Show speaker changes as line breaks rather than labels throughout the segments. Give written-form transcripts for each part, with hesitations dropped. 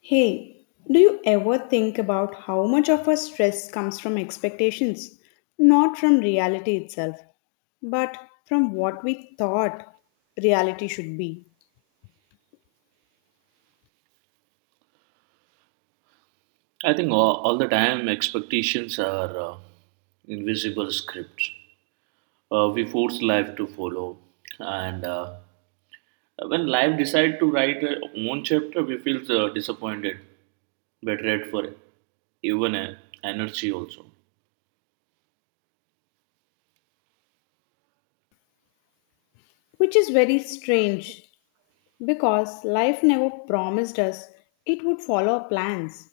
Hey, do you ever think about how much of our stress comes from expectations? Not from reality itself, but from what we thought reality should be.
I think all the time expectations are invisible scripts. We force life to follow, and when life decides to write a own chapter, we feel disappointed, betrayed for even energy also.
Which is very strange because life never promised us it would follow our plans.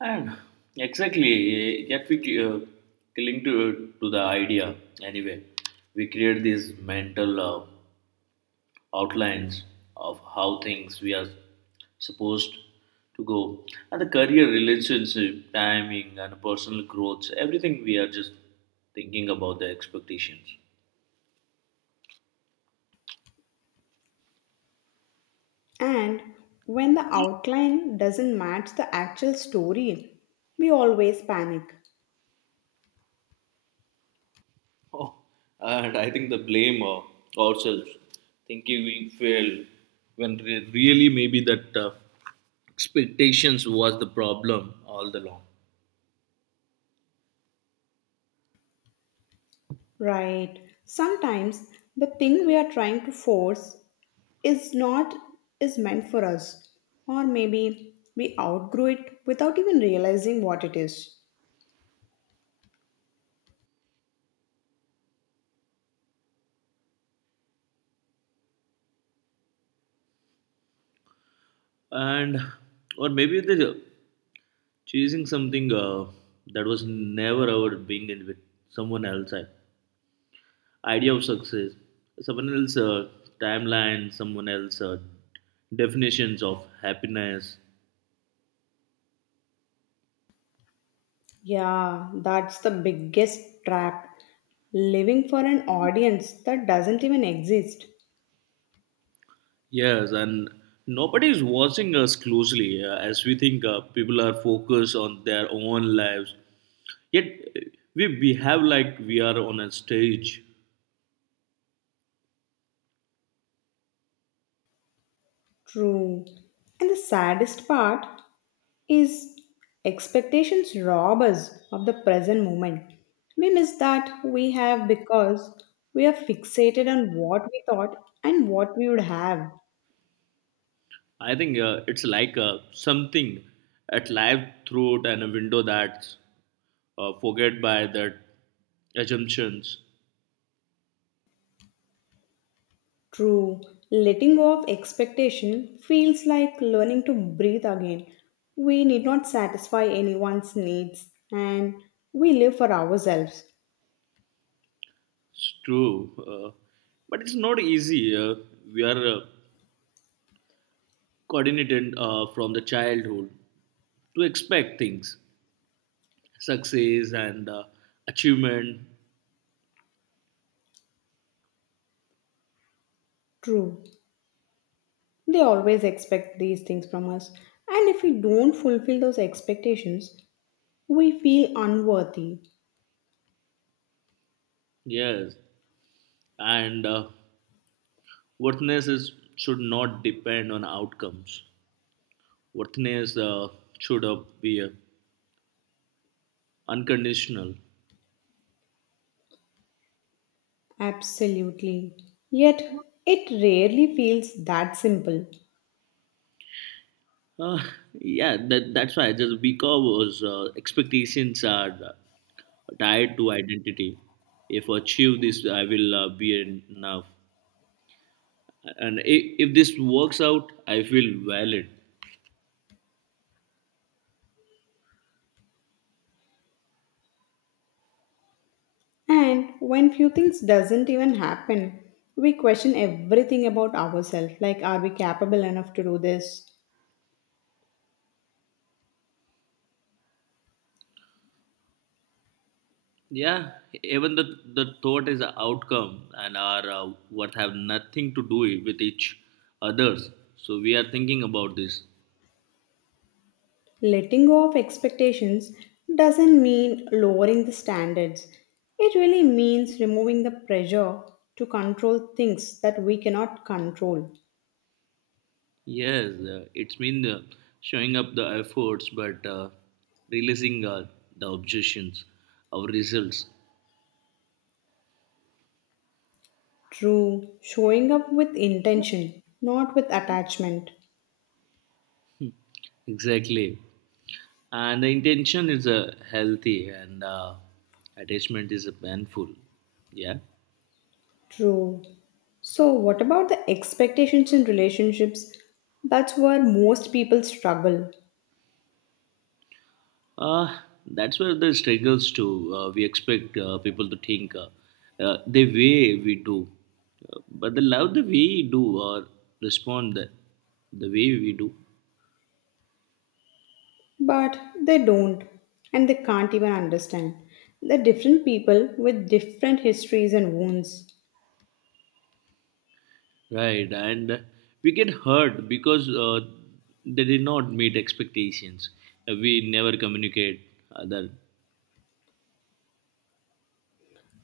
And exactly, yet we uh, cling to the idea anyway. We create this mental outlines of how things we are supposed to go, and the career relationship timing and personal growth, everything we are just thinking about the expectations.
And when the outline doesn't match the actual story, we always panic.
Oh, and I think the blame of ourselves thinking we failed when really maybe that expectations was the problem all the long.
Right. Sometimes the thing we are trying to force is not is meant for us, or maybe we outgrow it without even realizing what it is.
And or maybe they're chasing something that was never ever being in with someone else idea of success, someone else timeline, someone else definitions of happiness.
Yeah, that's the biggest trap, living for an audience that doesn't even exist.
Yes, and nobody is watching us closely as we think people are focused on their own lives, yet uh, we behave like we are on a stage.
True, and the saddest part is expectations rob us of the present moment. We miss that we have because we are fixated on what we thought and what we would have.
I think it's like something at live throat and a window that's forget by that assumptions.
True, letting go of expectation feels like learning to breathe again. We need not satisfy anyone's needs, and we live for ourselves.
It's true, but it's not easy. We are coordinated from the childhood to expect things, success and achievement.
True, they always expect these things from us, and if we don't fulfill those expectations, we feel unworthy.
Yes, and worthiness is, should not depend on outcomes. Worthiness should be unconditional.
Absolutely. Yet, it rarely feels that simple.
Uh, yeah, that's why just because expectations are tied to identity. If I achieve this, I will be enough. And if this works out, I feel valid.
And when few things doesn't even happen, we question everything about ourselves, like are we capable enough to do this?
Yeah, even the thought is an outcome and are what have nothing to do with each others. So we are thinking about this.
Letting go of expectations doesn't mean lowering the standards. It really means removing the pressure to control things that we cannot control.
Yes, it's mean showing up the efforts, but releasing the objections, our results.
True, showing up with intention, not with attachment.
Exactly. And the intention is healthy and attachment is painful. Yeah.
True. So, what about the expectations in relationships? That's where most people struggle.
Uh, that's where the struggles to we expect people to think the way we do. But the love the way we do or respond the way we do.
But they don't, and they can't even understand. They're different people with different histories and wounds.
Right, and we get hurt because they did not meet expectations. We never communicate other,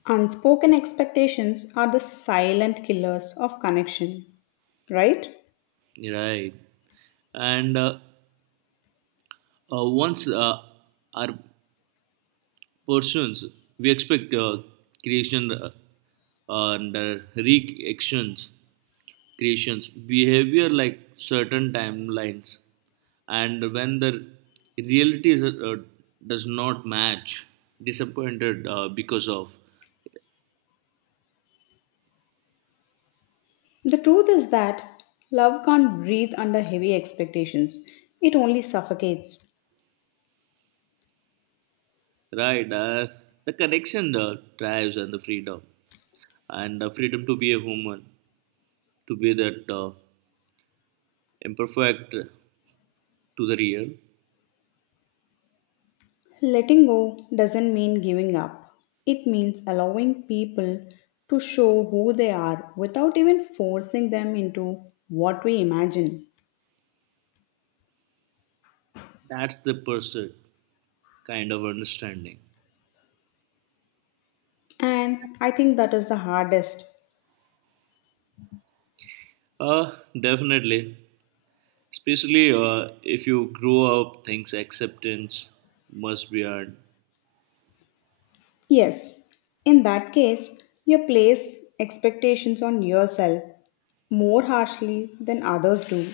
Unspoken expectations are the silent killers of connection, right?
right? And once our persons we expect creation and reactions creations behavior like certain timelines, and when the reality is, does not match disappointed because of.
The truth is that love can't breathe under heavy expectations, it only suffocates.
Right, the connection the drives and the freedom, and the freedom to be a human, to be that imperfect, to the real.
Letting go doesn't mean giving up, it means allowing people to show who they are without even forcing them into what we imagine.
That's the person kind of understanding.
And I think that is the hardest.
Uh, Definitely. Especially if you grow up, things acceptance must be earned.
Yes, in that case, you place expectations on yourself more harshly than others do.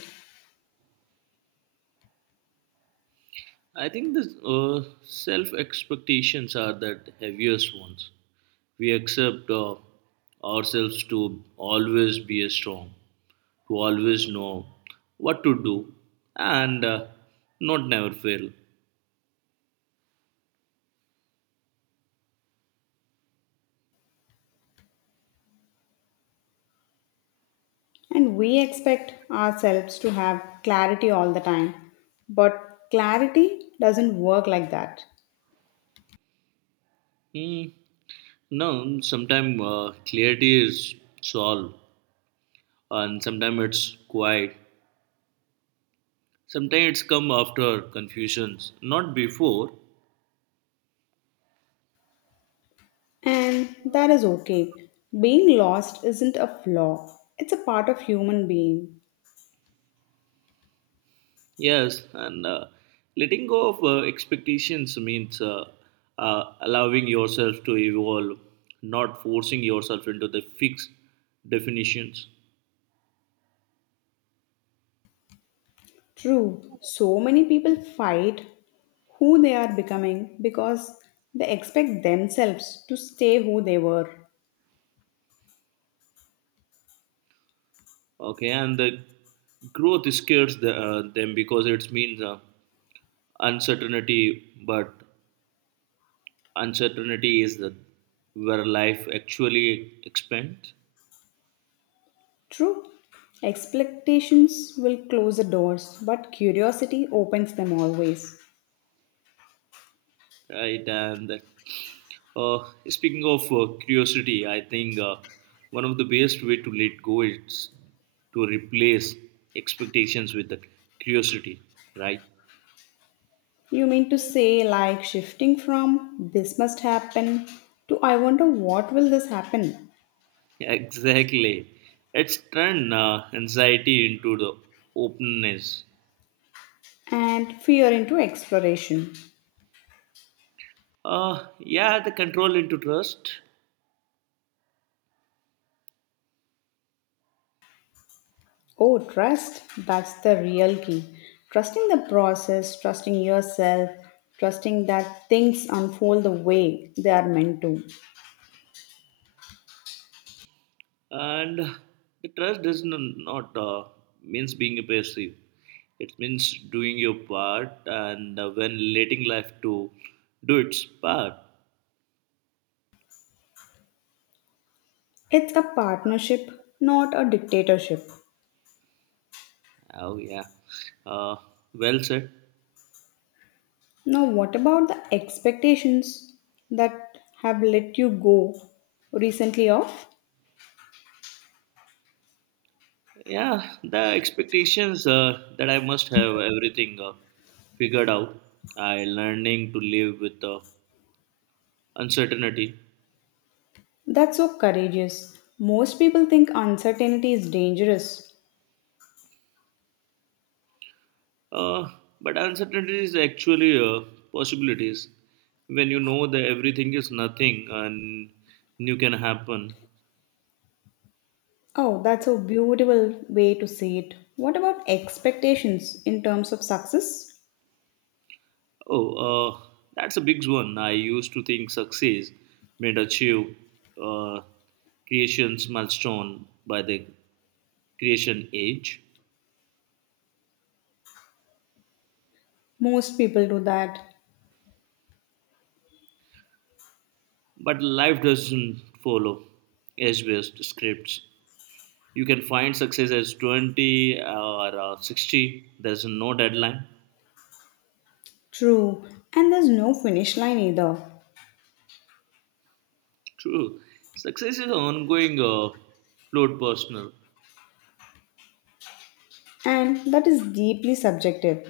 I think the self expectations are the heaviest ones. We accept ourselves to always be a strong, to always know what to do, and not never fail.
And we expect ourselves to have clarity all the time. But clarity doesn't work like that.
Mm, no, sometimes clarity is solved, and sometimes it's quiet, sometimes it's come after confusions, not before.
And that is okay. Being lost isn't a flaw, it's a part of human being.
Yes, and letting go of expectations means allowing yourself to evolve, not forcing yourself into the fixed definitions.
True, so many people fight who they are becoming because they expect themselves to stay who they were.
Okay, and the growth scares them because it means uncertainty, but uncertainty is where life actually expands.
True, expectations will close the doors, but curiosity opens them always.
Right, and uh, speaking of curiosity, I think one of the best way to let go is to replace expectations with the curiosity, right?
You mean to say, like shifting from this must happen to I wonder what will this happen,
Exactly, it's turned anxiety into the openness.
and fear into exploration.
Yeah, the control into trust.
Oh, trust, that's the real key. Trusting the process, trusting yourself, trusting that things unfold the way they are meant to.
And the trust does not means being passive, it means doing your part and when letting life to do its part.
It's a partnership, not a dictatorship.
Oh yeah, uh, well said.
Now, what about the expectations that have let you go recently off?
Yeah, the expectations that I must have everything figured out, I learning to live with uncertainty.
That's so courageous. Most people think uncertainty is dangerous.
Uh, but uncertainty is actually possibilities. When you know that everything is nothing and new can happen.
Oh, that's a beautiful way to see it. What about expectations in terms of success?
Oh, uh, that's a big one. I used to think success meant achieve uh, creation's milestone by the creation age.
Most people do that.
But life doesn't follow as best scripts. You can find success as 20 or 60. There's no deadline.
True. And there's no finish line either.
True. Success is ongoing fluid personal.
And that is deeply subjective.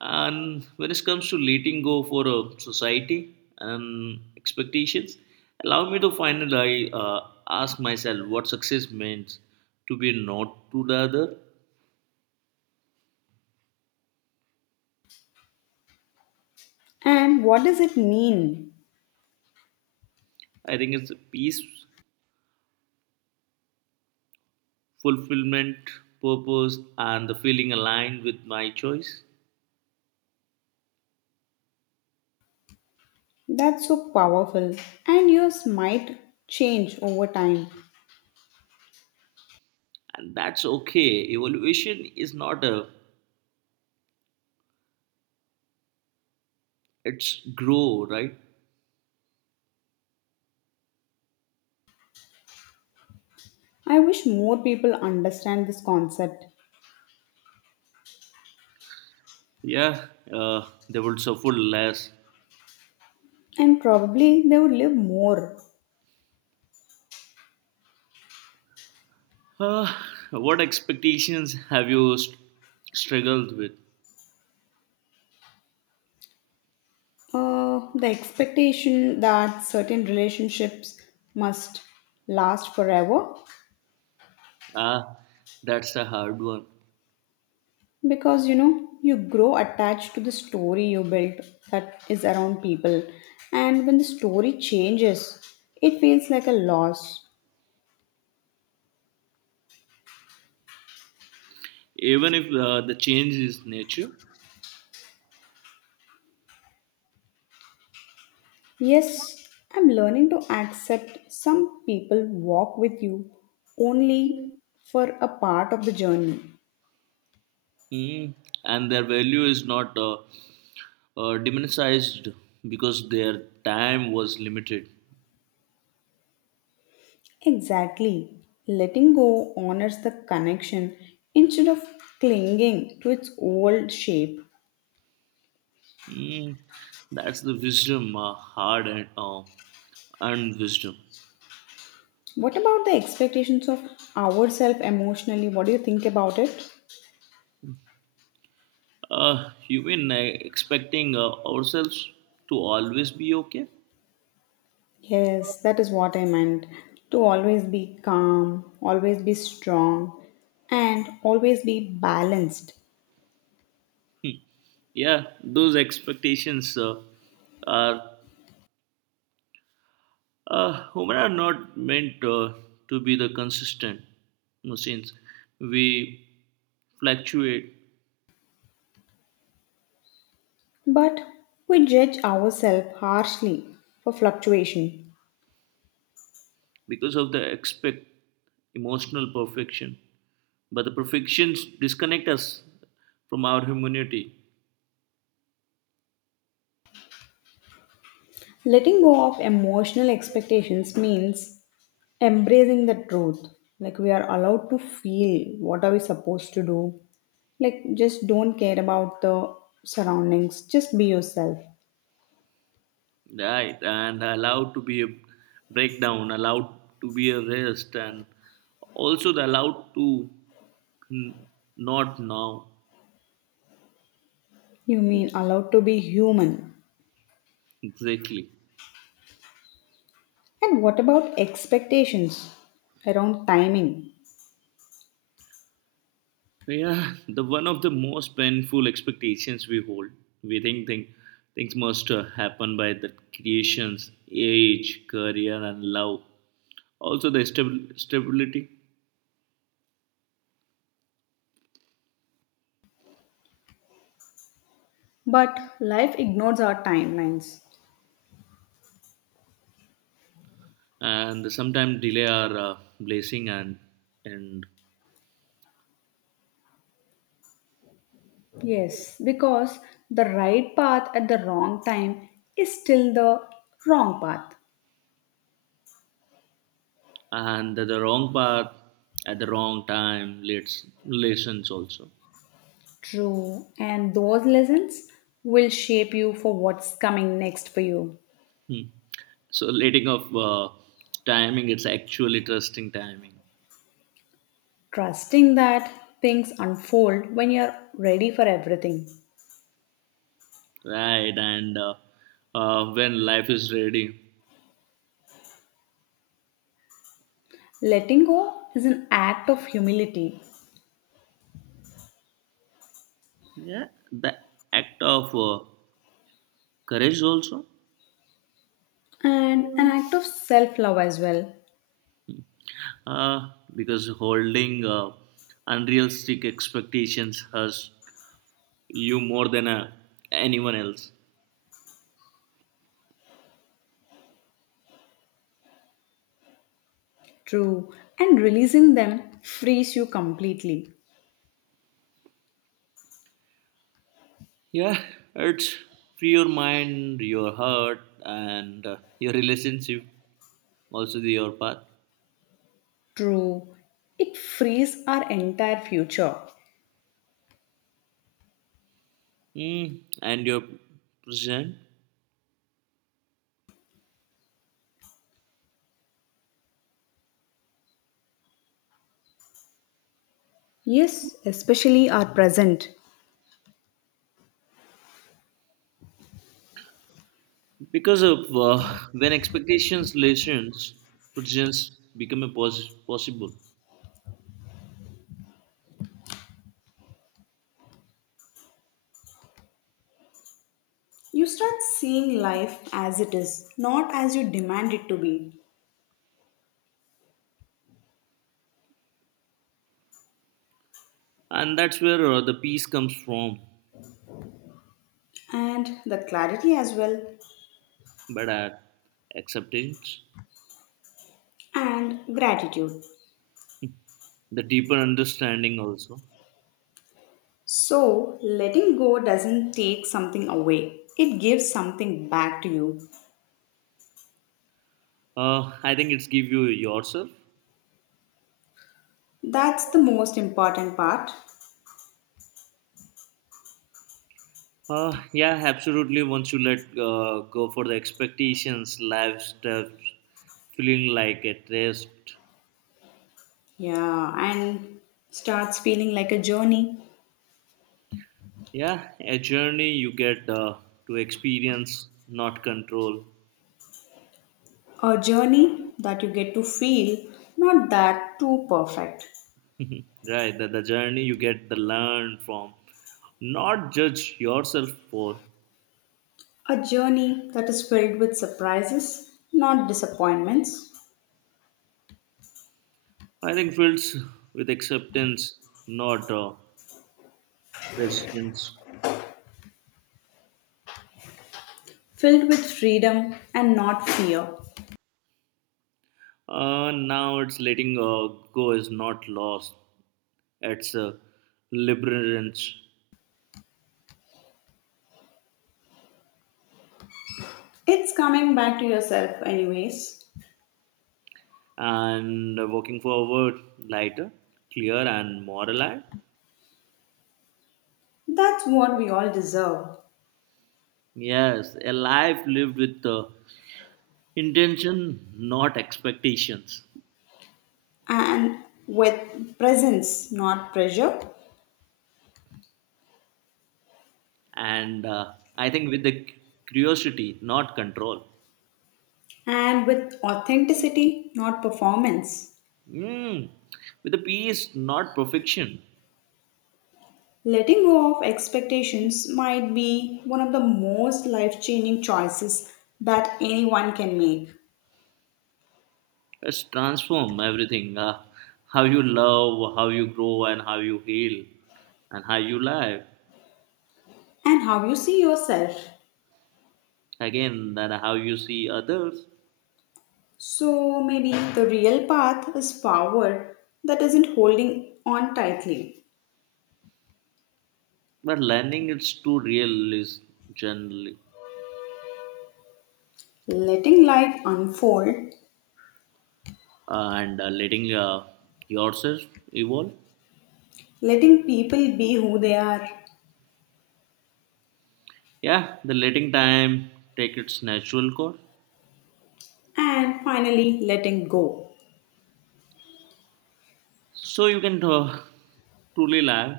And when it comes to letting go for a society and expectations, allow me to finally ask myself what success means to be not to the other.
And what does it mean?
I think it's peace, fulfillment, purpose, and the feeling aligned with my choice.
That's so powerful. And yours might change over time.
And that's okay. Evolution is not a, it's grow, right?
I wish more people understand this concept.
Yeah, they will suffer less.
And probably they would live more.
Uh, what expectations have you struggled with?
The expectation that certain relationships must last forever,
Ah, that's a hard one.
because you know you grow attached to the story you built that is around people, and when the story changes it feels like a loss.
Even if the change is nature.
Yes, I'm learning to accept some people walk with you only for a part of the journey.
Mm, and their value is not diminished because their time was limited.
Exactly, letting go honors the connection instead of clinging to its old shape.
Mm, that's the wisdom, hard and wisdom.
What about the expectations of ourselves emotionally, what do you think about it?
You mean expecting ourselves to always be okay?
Yes, that is what I meant. To always be calm, always be strong, and always be balanced.
Yeah, those expectations are human are not meant to be the consistent machines. We fluctuate
But we judge ourselves harshly for fluctuation.
because of the expect emotional perfection, but the perfections disconnect us from our humanity,
Letting go of emotional expectations means embracing the truth. Like we are allowed to feel what are we supposed to do. Like just don't care about the surroundings, just be yourself.
right? And allowed to be a breakdown, allowed to be a rest, and also the allowed to n- not now,
You mean allowed to be human.
exactly.
And what about expectations around timing?
So, yeah, the one of the most painful expectations we hold. We think things must happen by the creation's age, career, and love. Also, the stability,
But life ignores our timelines.
and the sometimes delay are blessing and.
Yes, because the right path at the wrong time is still the wrong path.
And the wrong path at the wrong time leads lessons also.
True, and those lessons will shape you for what's coming next for you.
Hmm. So letting of timing, it's actually trusting timing.
Trusting that things unfold when you're ready for everything.
Right, and when life is ready.
Letting go is an act of humility
Yeah, the act of courage also.
and an act of self love as well.
uh, because holding unrealistic expectations has you more than anyone else.
True. And releasing them frees you completely.
Yeah, it's free your mind, your heart, and your relationship, also the your path.
True. It frees our entire future.
Mm, and your present.
Yes, especially our present.
Because of when expectations lessens, presence become a possible,
You start seeing life as it is, not as you demand it to be.
and that's where the peace comes from.
And the clarity as well,
But at acceptance,
and gratitude.
the deeper understanding also.
So, letting go doesn't take something away, it gives something back to you.
I think it's give you yourself.
That's the most important part.
Yeah, absolutely. Once you let go for the expectations, life steps, feeling like a rest.
Yeah, and starts feeling like a journey.
Yeah, a journey you get to experience, not control.
A journey that you get to feel, not that too perfect.
Right, the journey you get the learn from, not judge yourself for.
A journey that is filled with surprises, not disappointments.
I think fields with acceptance, not resistance.
Filled with freedom and not fear.
Now it's letting go is not loss. It's liberance,
It's coming back to yourself, anyways.
and walking forward lighter, clear and more alive.
That's what we all deserve.
Yes, a life lived with intention, not expectations.
And with presence, not pressure.
And I think with the curiosity, not control.
And with authenticity, not performance.
Mm, with the peace, not perfection.
Letting go of expectations might be one of the most life changing choices that anyone can make.
Let's transform everything. How you love, how you grow, and how you heal, and how you live.
And how you see yourself.
Again, then how you see others.
So maybe the real path is forward that isn't holding on tightly.
But learning is too real is generally,
Letting life unfold,
and letting yourself evolve.
letting people be who they are,
Yeah, the letting time take its natural course
and finally letting go.
so you can truly live.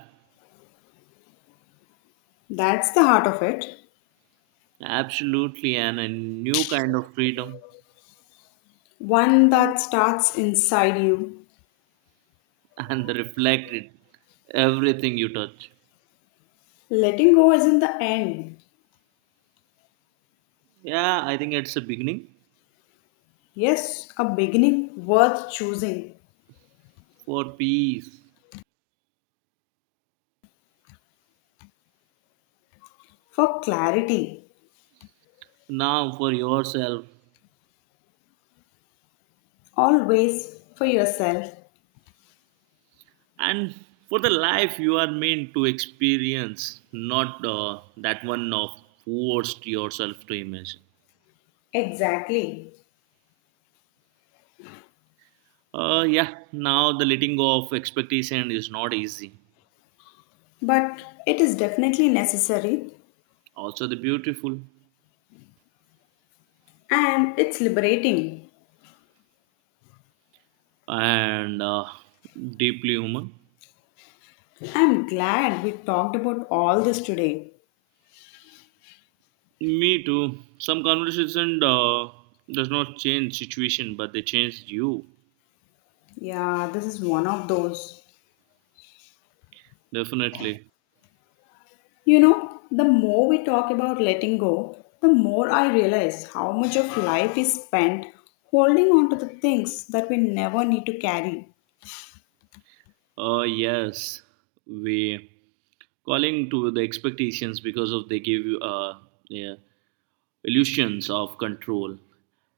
That's the heart of it.
Absolutely, and a new kind of freedom,
One that starts inside you.
and the reflect it everything you touch.
Letting go isn't the end.
Yeah, I think it's a beginning
Yes, a beginning worth choosing,
for peace,
for clarity,
now for yourself,
always for yourself.
and for the life you are meant to experience, not that one of forced yourself to imagine.
Exactly.
Yeah, now the letting go of expectation is not easy.
But it is definitely necessary,
Also, the beautiful
and it's liberating.
and deeply human.
I'm glad we talked about all this today.
Me too. Some conversation does not change situation, but they change you.
Yeah, this is one of those.
Definitely.
You know, the more we talk about letting go, the more I realize how much of life is spent holding on to the things that we never need to carry.
Yes, we calling to the expectations because of they give you yeah, illusions of control,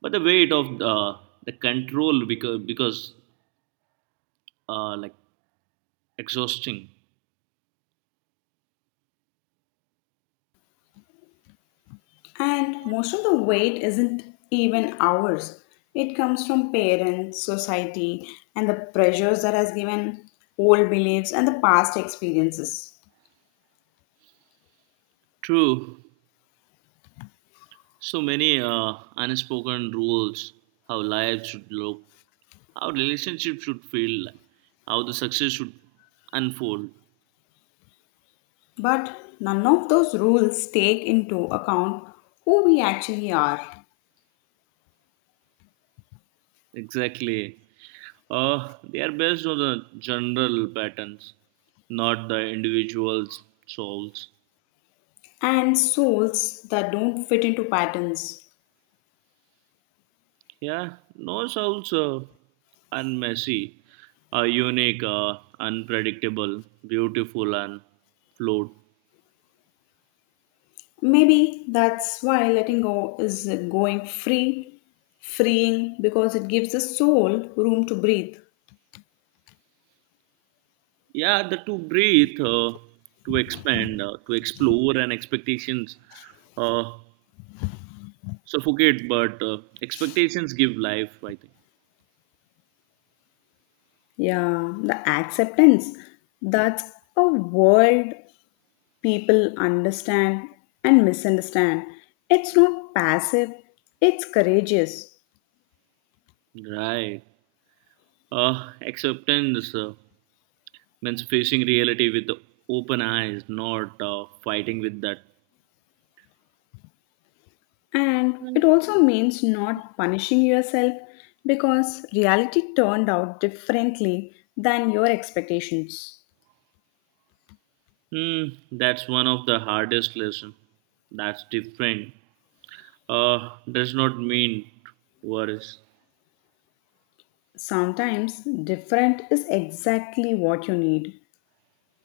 but the weight of the control because like exhausting.
And most of the weight isn't even ours. It comes from parents, society, and the pressures that has given old beliefs and the past experiences.
True, so many unspoken rules, how life should look, how relationships should feel, like, how the success should unfold.
But none of those rules take into account who we actually are,
Exactly. They are based on the general patterns, not the individual's souls.
and souls that don't fit into patterns.
Yeah, no souls are messy, are unique, unpredictable, beautiful, and flawed.
Maybe that's why letting go is going free, freeing because it gives the soul room to breathe.
Yeah, the to breathe to expand to explore, and expectations uh, suffocate, but expectations give life, I think.
Yeah, the acceptance. That's a word people understand and misunderstand. It's not passive, it's courageous.
Right, acceptance means facing reality with open eyes, not fighting with that.
And it also means not punishing yourself because reality turned out differently than your expectations.
Hmm, that's one of the hardest lesson, that's different does not mean worries.
Sometimes different is exactly what you need,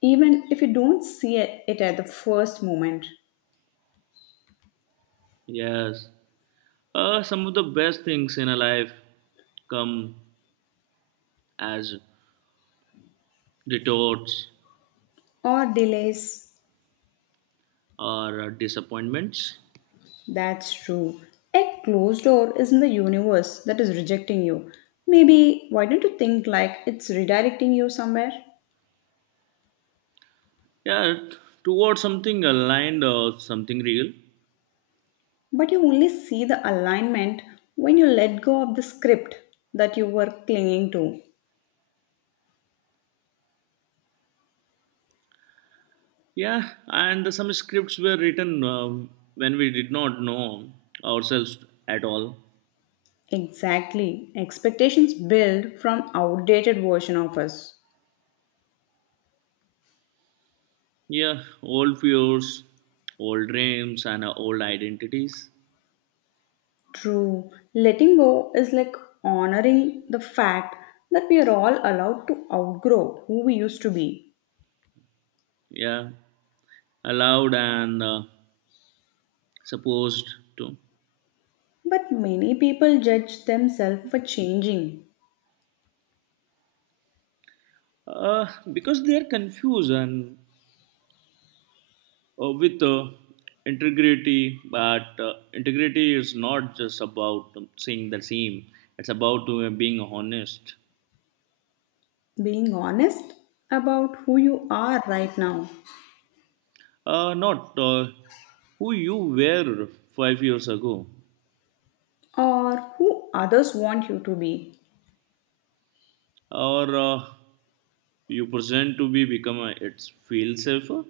even if you don't see it at the first moment.
Yes, some of the best things in a life come as retorts,
Or delays.
or disappointments.
That's true. A closed door isn't the universe that is rejecting you. Maybe why don't you think like it's redirecting you somewhere?
Yeah, towards something aligned or something real.
But you only see the alignment when you let go of the script that you were clinging to.
Yeah, and some scripts were written when we did not know ourselves at all.
Exactly. Expectations build from outdated version of us.
Yeah, old fears, old dreams, and old identities.
True. Letting go is like honoring the fact that we are all allowed to outgrow who we used to be.
Yeah, allowed and supposed to.
But many people judge themselves for changing.
uh, because they are confused and with integrity, but integrity is not just about saying the same, it's about being honest.
Being honest about who you are right now,
Not who you were 5 years ago.
or who others want you to be.
Or you present to be it's feel safer.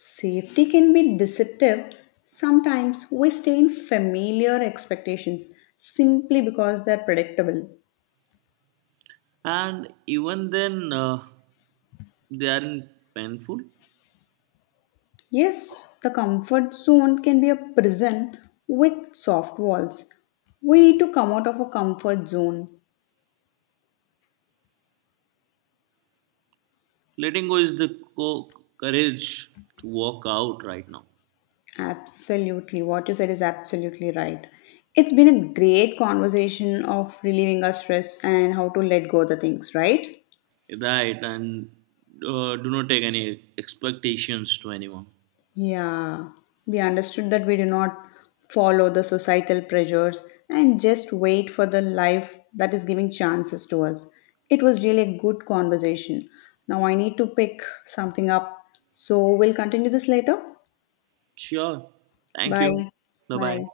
Safety can be deceptive. Sometimes we stay in familiar expectations simply because they're predictable.
And even then they aren't painful.
Yes, the comfort zone can be a prison with soft walls. We need to come out of a comfort zone.
Letting go is the co- courage to walk out right now.
Absolutely. What you said is absolutely right. It's been a great conversation of relieving our stress and how to let go the things, right?
Right, and do not take any expectations to anyone.
Yeah. We understood that we do not follow the societal pressures and just wait for the life that is giving chances to us. It was really a good conversation. Now I need to pick something up. So we'll continue this later.
Sure. Thank you.
Bye.
Bye bye.
Bye.